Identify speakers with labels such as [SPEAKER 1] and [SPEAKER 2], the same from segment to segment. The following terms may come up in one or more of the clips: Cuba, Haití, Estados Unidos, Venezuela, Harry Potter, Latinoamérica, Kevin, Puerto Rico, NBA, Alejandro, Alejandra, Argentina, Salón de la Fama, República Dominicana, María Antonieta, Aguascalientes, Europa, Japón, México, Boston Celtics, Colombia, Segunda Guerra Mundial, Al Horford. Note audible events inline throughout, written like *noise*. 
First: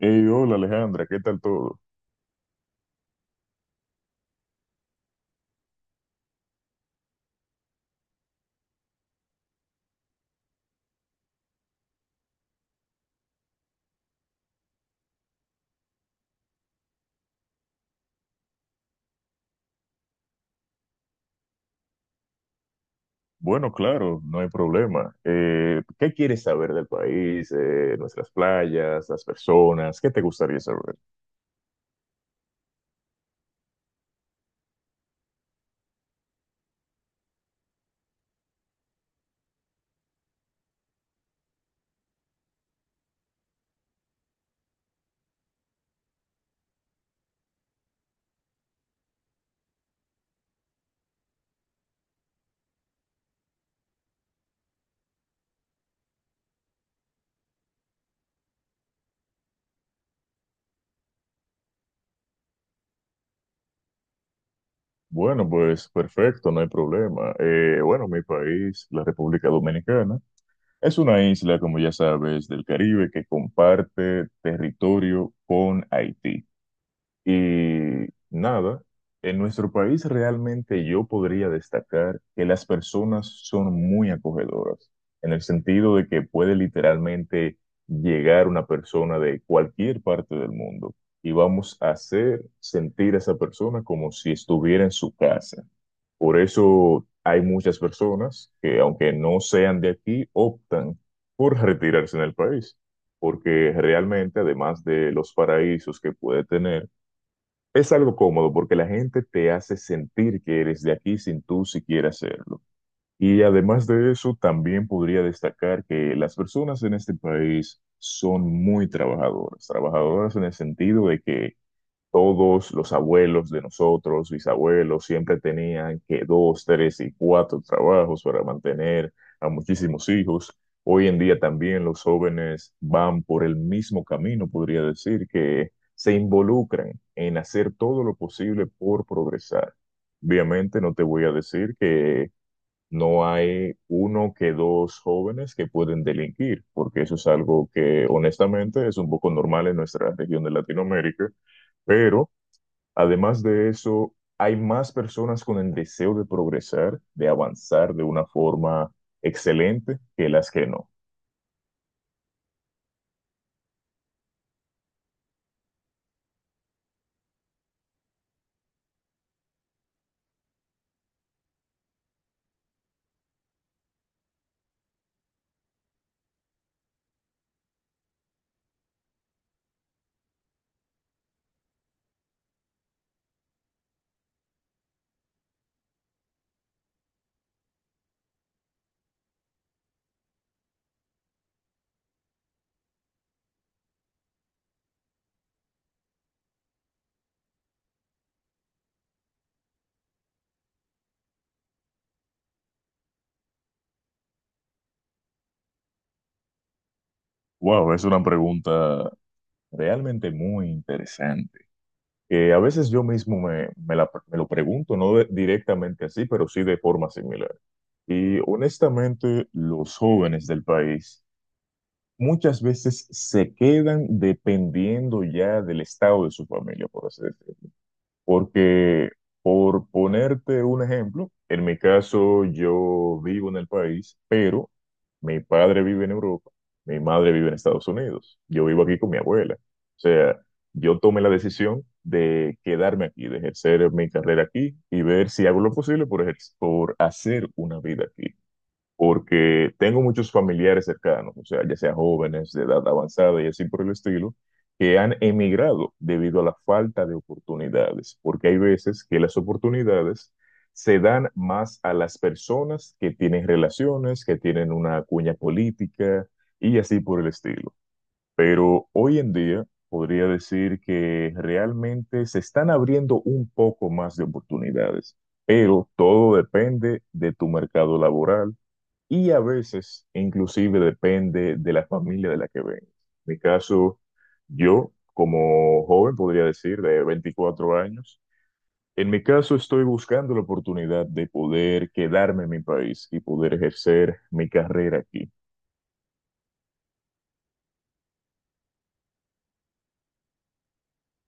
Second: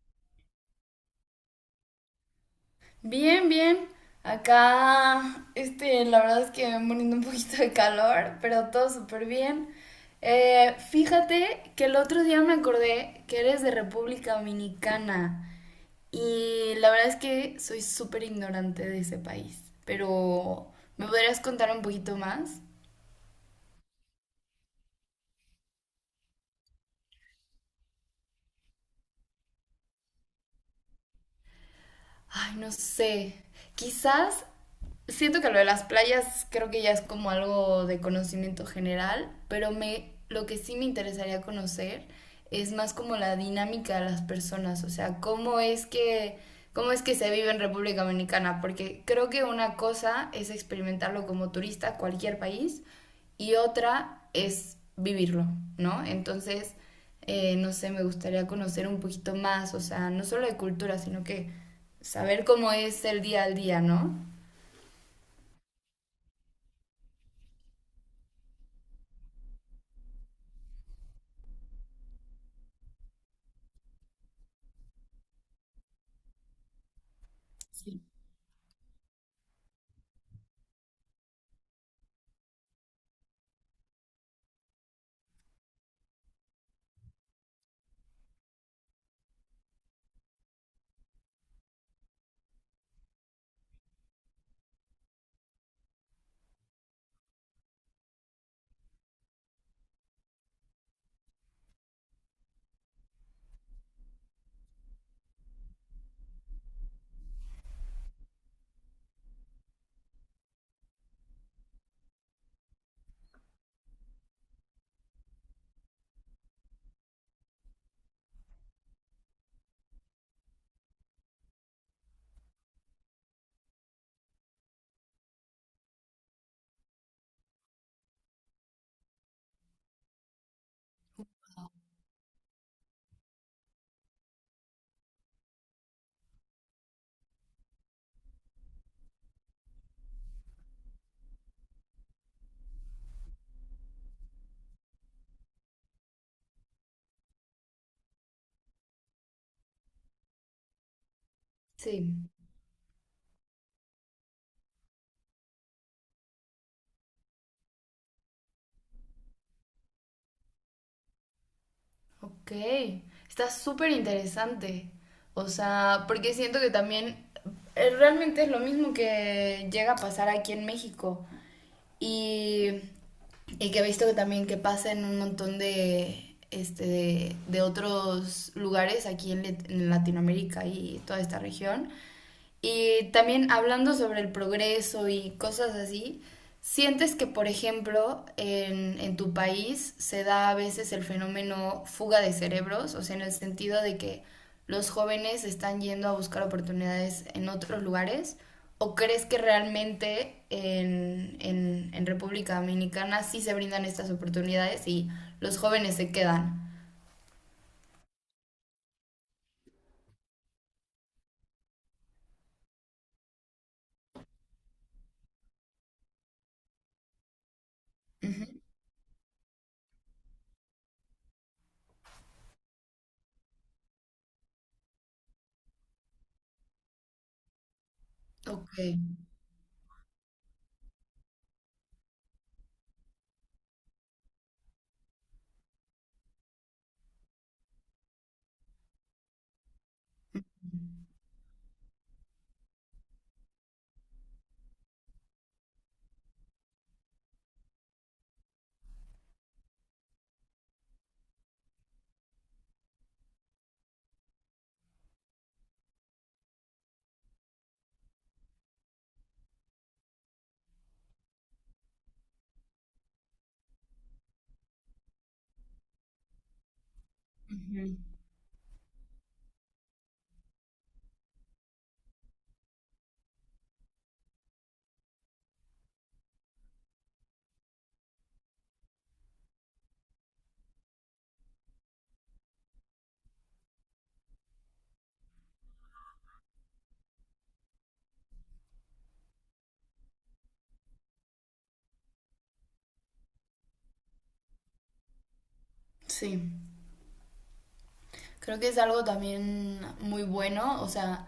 [SPEAKER 1] Hey, hola Alejandra, ¿qué tal todo?
[SPEAKER 2] Bien, bien. Acá, la verdad es que poniendo un poquito de calor, pero todo súper bien. Fíjate que el otro día me acordé que eres de República Dominicana y la verdad es que soy súper ignorante de ese país, pero ¿me podrías contar un poquito más?
[SPEAKER 1] Bueno, claro, no hay problema. ¿Qué quieres saber del país, nuestras playas, las personas? ¿Qué te gustaría saber?
[SPEAKER 2] Ay, no sé. Quizás siento que lo de las playas creo que ya es como algo de conocimiento general, pero me lo que sí me interesaría conocer es más como la dinámica de las personas, o sea, cómo es que se vive en República Dominicana, porque creo que una cosa es experimentarlo como turista a cualquier país y otra es vivirlo, ¿no? Entonces, no sé, me gustaría conocer un poquito más, o sea, no solo de cultura, sino que saber cómo es el día al día, ¿no?
[SPEAKER 1] Bueno, pues perfecto, no hay problema. Bueno, mi país, la República Dominicana, es una isla, como ya sabes, del Caribe que comparte territorio con Haití. Y
[SPEAKER 2] Sí.
[SPEAKER 1] nada, en nuestro país realmente yo podría destacar que las personas son muy acogedoras, en el sentido de que puede literalmente llegar una persona de cualquier parte del mundo y vamos a hacer sentir a esa persona como si estuviera en su casa. Por eso hay muchas personas que, aunque no sean de aquí, optan por retirarse en el país, porque realmente, además de los paraísos que puede tener, es algo cómodo porque la gente te hace sentir que eres de aquí sin tú siquiera hacerlo. Y además de eso, también podría destacar que las personas en este país son muy trabajadoras, trabajadoras en el sentido de que todos los abuelos de nosotros, bisabuelos, siempre tenían que dos, tres y cuatro trabajos para mantener a muchísimos hijos. Hoy en día también los jóvenes van por el mismo camino, podría decir, que se involucran en hacer todo lo posible por progresar. Obviamente no te voy a decir que no hay uno que dos jóvenes que pueden delinquir, porque eso es algo que honestamente es un poco normal en nuestra región de Latinoamérica,
[SPEAKER 2] Sí,
[SPEAKER 1] pero además de eso, hay más personas con el deseo de progresar, de avanzar de una forma excelente que las que no.
[SPEAKER 2] ok. Está súper interesante. O sea, porque siento que también realmente es lo mismo que llega a pasar aquí en México. Y Y que he visto que también que pasa en un montón de, de otros lugares aquí en Latinoamérica y toda esta región, y también hablando sobre el progreso y cosas así, ¿sientes que, por ejemplo, en tu país se da a veces el fenómeno fuga de cerebros? O sea, en el sentido de que los jóvenes están yendo a buscar oportunidades en otros lugares. ¿O crees que realmente en República Dominicana sí se brindan estas oportunidades y los jóvenes se quedan?
[SPEAKER 1] Wow, es una pregunta realmente muy interesante. Que a veces yo mismo me lo pregunto, no directamente así, pero sí de forma similar. Y
[SPEAKER 2] Ujú.
[SPEAKER 1] honestamente, los jóvenes del país muchas veces se quedan dependiendo ya del estado de su familia, por así decirlo.
[SPEAKER 2] Ok.
[SPEAKER 1] Porque, por ponerte un ejemplo, en mi caso yo vivo en el país, pero mi padre vive en Europa, mi madre vive en Estados Unidos, yo vivo aquí con mi abuela. O sea, yo tomé la decisión de quedarme aquí, de ejercer mi carrera aquí y ver si hago lo posible por hacer una vida aquí porque tengo muchos familiares cercanos, o sea, ya sea jóvenes de edad avanzada y así por el estilo, que han emigrado debido a la falta de oportunidades, porque hay veces que las oportunidades se dan más a las personas que tienen relaciones, que tienen una cuña política y así por el estilo.
[SPEAKER 2] Ujú.
[SPEAKER 1] Pero hoy en día podría decir que realmente se están abriendo un poco más de oportunidades, pero todo depende de tu mercado laboral y a veces, inclusive, depende de la familia de la que vengas. En mi caso, yo, como joven, podría decir, de 24 años, en mi caso estoy buscando la oportunidad de poder quedarme en mi país y poder ejercer mi carrera aquí.
[SPEAKER 2] Sí. Creo que es algo también muy bueno, o sea,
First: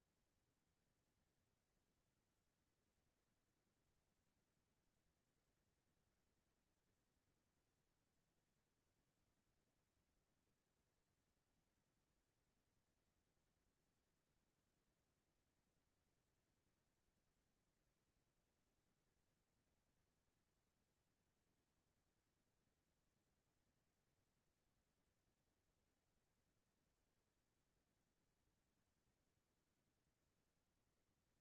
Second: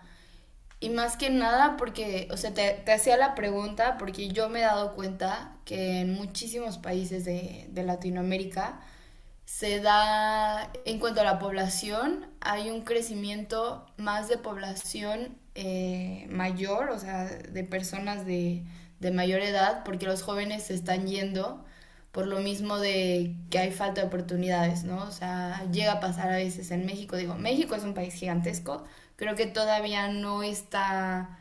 [SPEAKER 2] y más que nada porque, o sea, te hacía la pregunta porque yo me he dado cuenta que en muchísimos países de Latinoamérica se da, en cuanto a la población, hay un crecimiento más de población mayor, o sea, de personas de mayor edad, porque los jóvenes se están yendo por lo mismo de que hay falta de oportunidades, ¿no? O sea, llega a pasar a veces en México, digo, México es un país gigantesco, creo que todavía no está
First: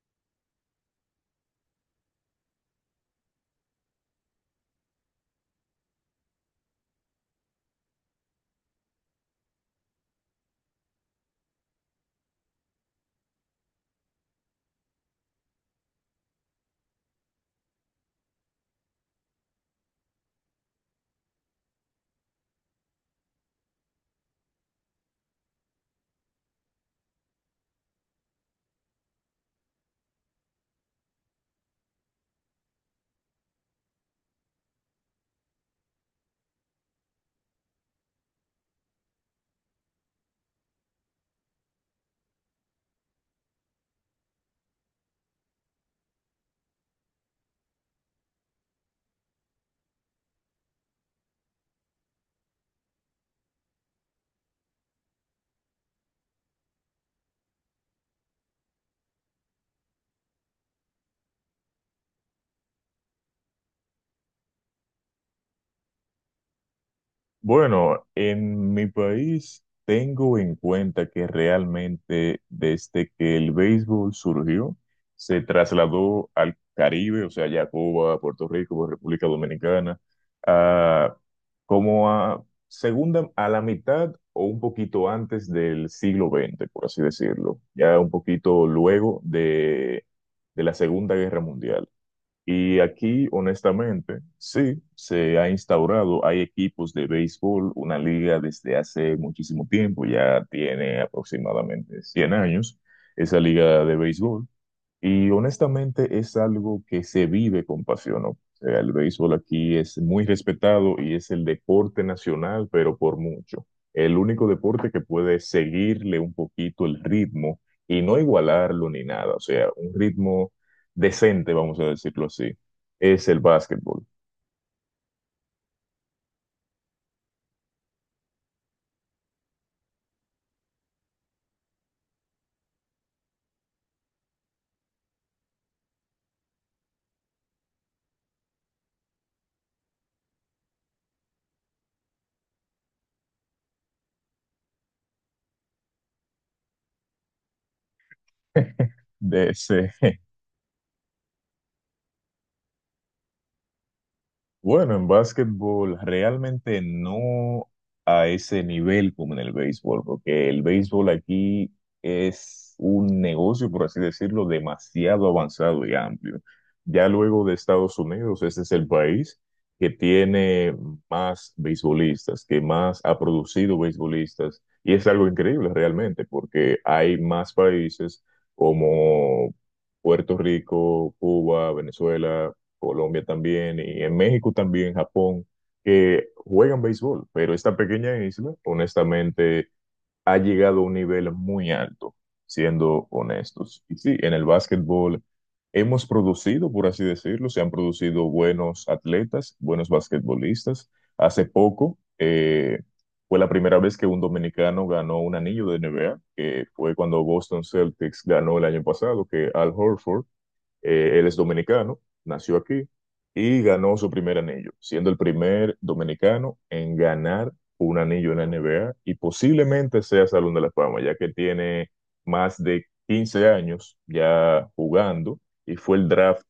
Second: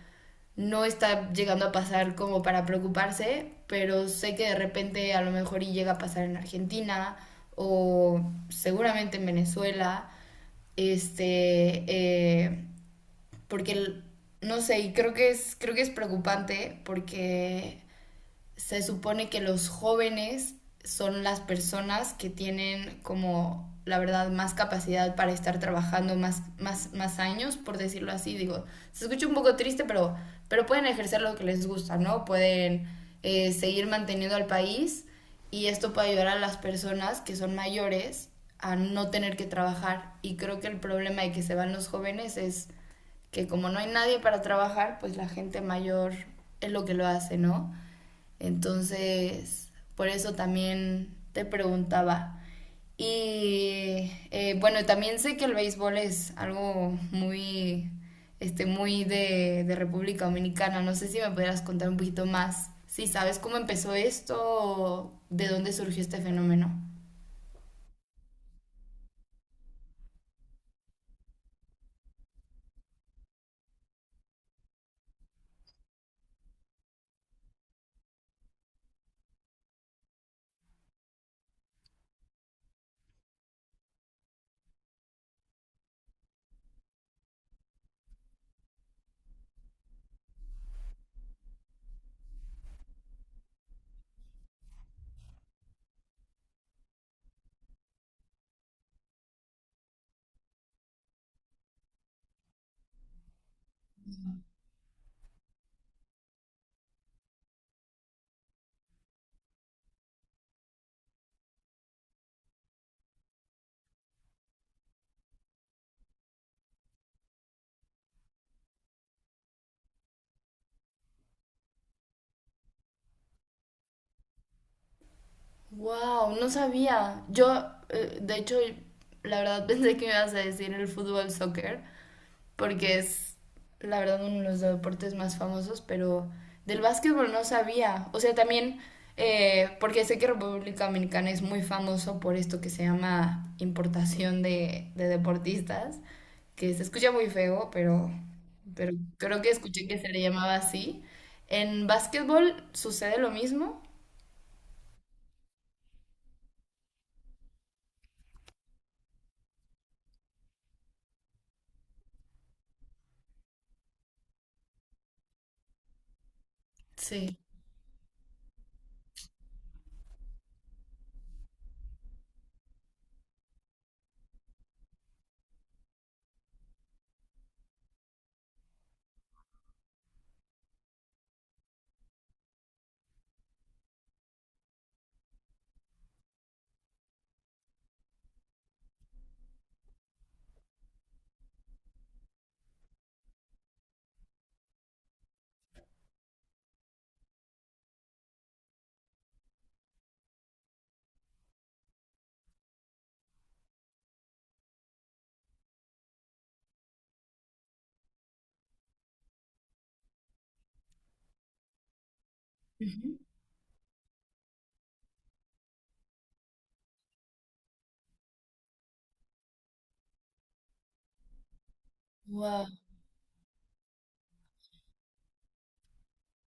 [SPEAKER 2] no está llegando a pasar como para preocuparse, pero sé que de repente a lo mejor y llega a pasar en Argentina o seguramente en Venezuela, este, eh, porque no sé, y creo que es preocupante porque se supone que los jóvenes son las personas que tienen como la verdad más capacidad para estar trabajando más años, por decirlo así. Digo, se escucha un poco triste, pero pueden ejercer lo que les gusta, ¿no? Pueden seguir manteniendo al país y esto puede ayudar a las personas que son mayores a no tener que trabajar. Y creo que el problema de que se van los jóvenes es que como no hay nadie para trabajar, pues la gente mayor es lo que lo hace, ¿no? Entonces, por eso también te preguntaba. Y bueno, también sé que el béisbol es algo muy de República Dominicana. No sé si me pudieras contar un poquito más, si sabes cómo empezó esto o de dónde surgió este fenómeno.
[SPEAKER 1] Bueno, en mi país tengo en cuenta que realmente desde que el béisbol surgió, se trasladó al Caribe, o sea, ya a Cuba, Puerto Rico, República Dominicana, a- como a segunda, a la mitad o un poquito antes del siglo XX, por así decirlo, ya un poquito luego de la Segunda Guerra Mundial. Y aquí, honestamente, sí, se ha instaurado, hay equipos de béisbol, una liga desde hace muchísimo tiempo, ya tiene aproximadamente 100 años, esa liga de béisbol. Y honestamente es algo que se vive con pasión, ¿no? O sea, el béisbol aquí es muy respetado y es el deporte nacional, pero por mucho. El único deporte que puede seguirle un poquito el ritmo y no igualarlo ni nada. O sea, un ritmo decente, vamos a decirlo así, es el básquetbol.
[SPEAKER 2] Wow, no sabía. Yo, de hecho, la verdad *laughs* pensé que me ibas a decir el fútbol soccer, porque es la verdad uno de los deportes más famosos, pero del básquetbol no sabía. O sea, también, porque sé que República Dominicana es muy famoso por esto que se llama importación de deportistas, que se escucha muy feo, pero creo
[SPEAKER 1] De
[SPEAKER 2] que escuché
[SPEAKER 1] ese-
[SPEAKER 2] que se
[SPEAKER 1] *laughs*
[SPEAKER 2] le llamaba así. En básquetbol sucede lo mismo.
[SPEAKER 1] Bueno, en básquetbol realmente no a ese nivel como en el béisbol, porque el béisbol aquí es un negocio, por así decirlo, demasiado avanzado y amplio. Ya
[SPEAKER 2] Sí.
[SPEAKER 1] luego de Estados Unidos, ese es el país que tiene más beisbolistas, que más ha producido beisbolistas, y es algo increíble realmente, porque hay más países como Puerto Rico, Cuba, Venezuela. Colombia también, y en México también, Japón, que juegan béisbol, pero esta pequeña isla, honestamente, ha llegado a un nivel muy alto, siendo honestos. Y sí, en el básquetbol hemos producido, por así decirlo, se han producido buenos atletas, buenos basquetbolistas. Hace poco fue la primera vez que un dominicano ganó un anillo de NBA, que fue cuando Boston Celtics ganó el año pasado, que Al Horford él es dominicano, nació aquí
[SPEAKER 2] Ujú.
[SPEAKER 1] y ganó su primer anillo, siendo el primer dominicano en ganar un anillo en la NBA y posiblemente sea Salón de la Fama, ya que tiene más
[SPEAKER 2] Wow,
[SPEAKER 1] de 15 años ya jugando y fue el draft,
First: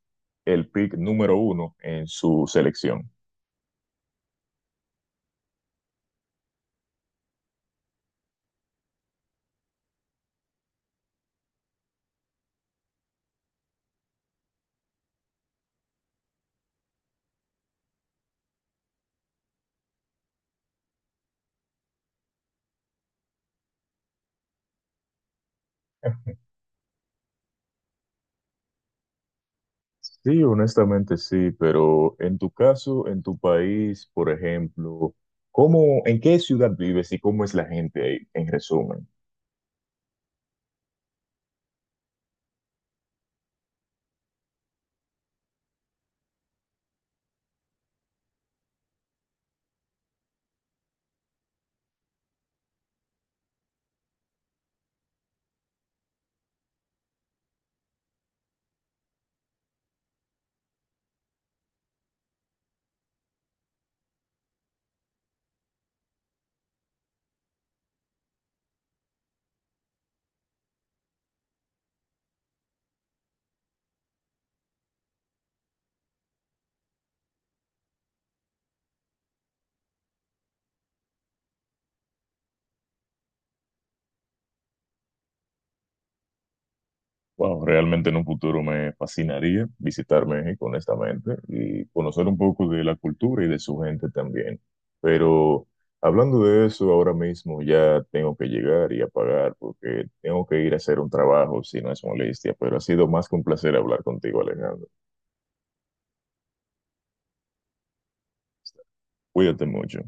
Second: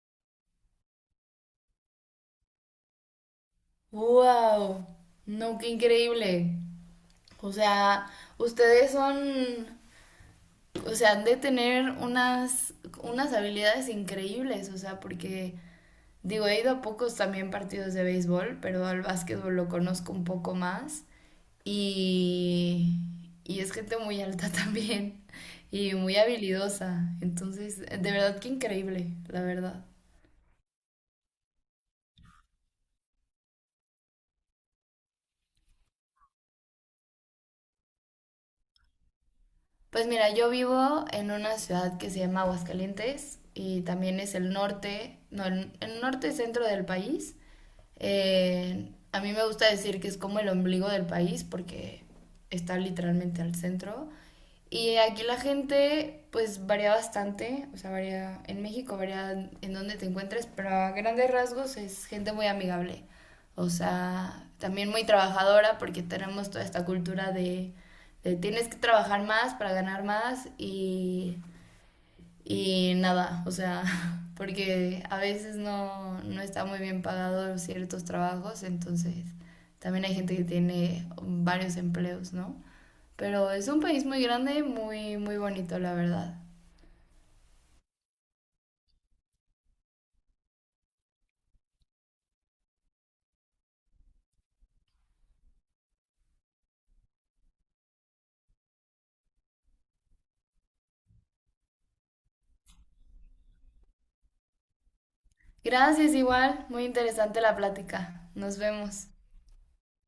[SPEAKER 1] el pick número uno en su selección.
[SPEAKER 2] wow, no, qué increíble. O sea, ustedes son o sea, han de tener unas, unas habilidades increíbles, o sea, porque digo, he ido a pocos también partidos de béisbol, pero al básquetbol lo conozco un poco más y, y es gente muy alta *laughs* también y muy habilidosa, entonces, de verdad que increíble, la verdad.
[SPEAKER 1] Sí, honestamente sí, pero en tu caso, en tu país, por ejemplo, ¿cómo, en qué ciudad vives y cómo es la gente ahí, en resumen?
[SPEAKER 2] Pues mira, yo vivo en una ciudad que se llama Aguascalientes y también es el norte, no, el norte y centro del país. A mí me gusta decir que es como el ombligo del país porque está literalmente al centro. Y aquí la gente pues varía bastante, o sea, varía en México, varía en donde te encuentres, pero a grandes rasgos es gente muy amigable. O sea, también muy trabajadora porque tenemos toda esta cultura de tienes que trabajar más para ganar más y nada, o sea, *laughs* porque a veces no está muy bien pagado ciertos trabajos, entonces también hay gente que tiene varios empleos, ¿no? Pero es un país muy grande, muy, muy bonito, la verdad.
[SPEAKER 1] Wow, realmente en un futuro me fascinaría visitar México, honestamente, y conocer un poco de la cultura y de su gente también. Pero hablando de eso, ahora mismo ya tengo que llegar y apagar porque tengo que ir a hacer un trabajo, si no es molestia, pero ha sido más que un placer hablar contigo, Alejandro.
[SPEAKER 2] Gracias igual, muy interesante la plática. Nos vemos.
[SPEAKER 1] Cuídate mucho.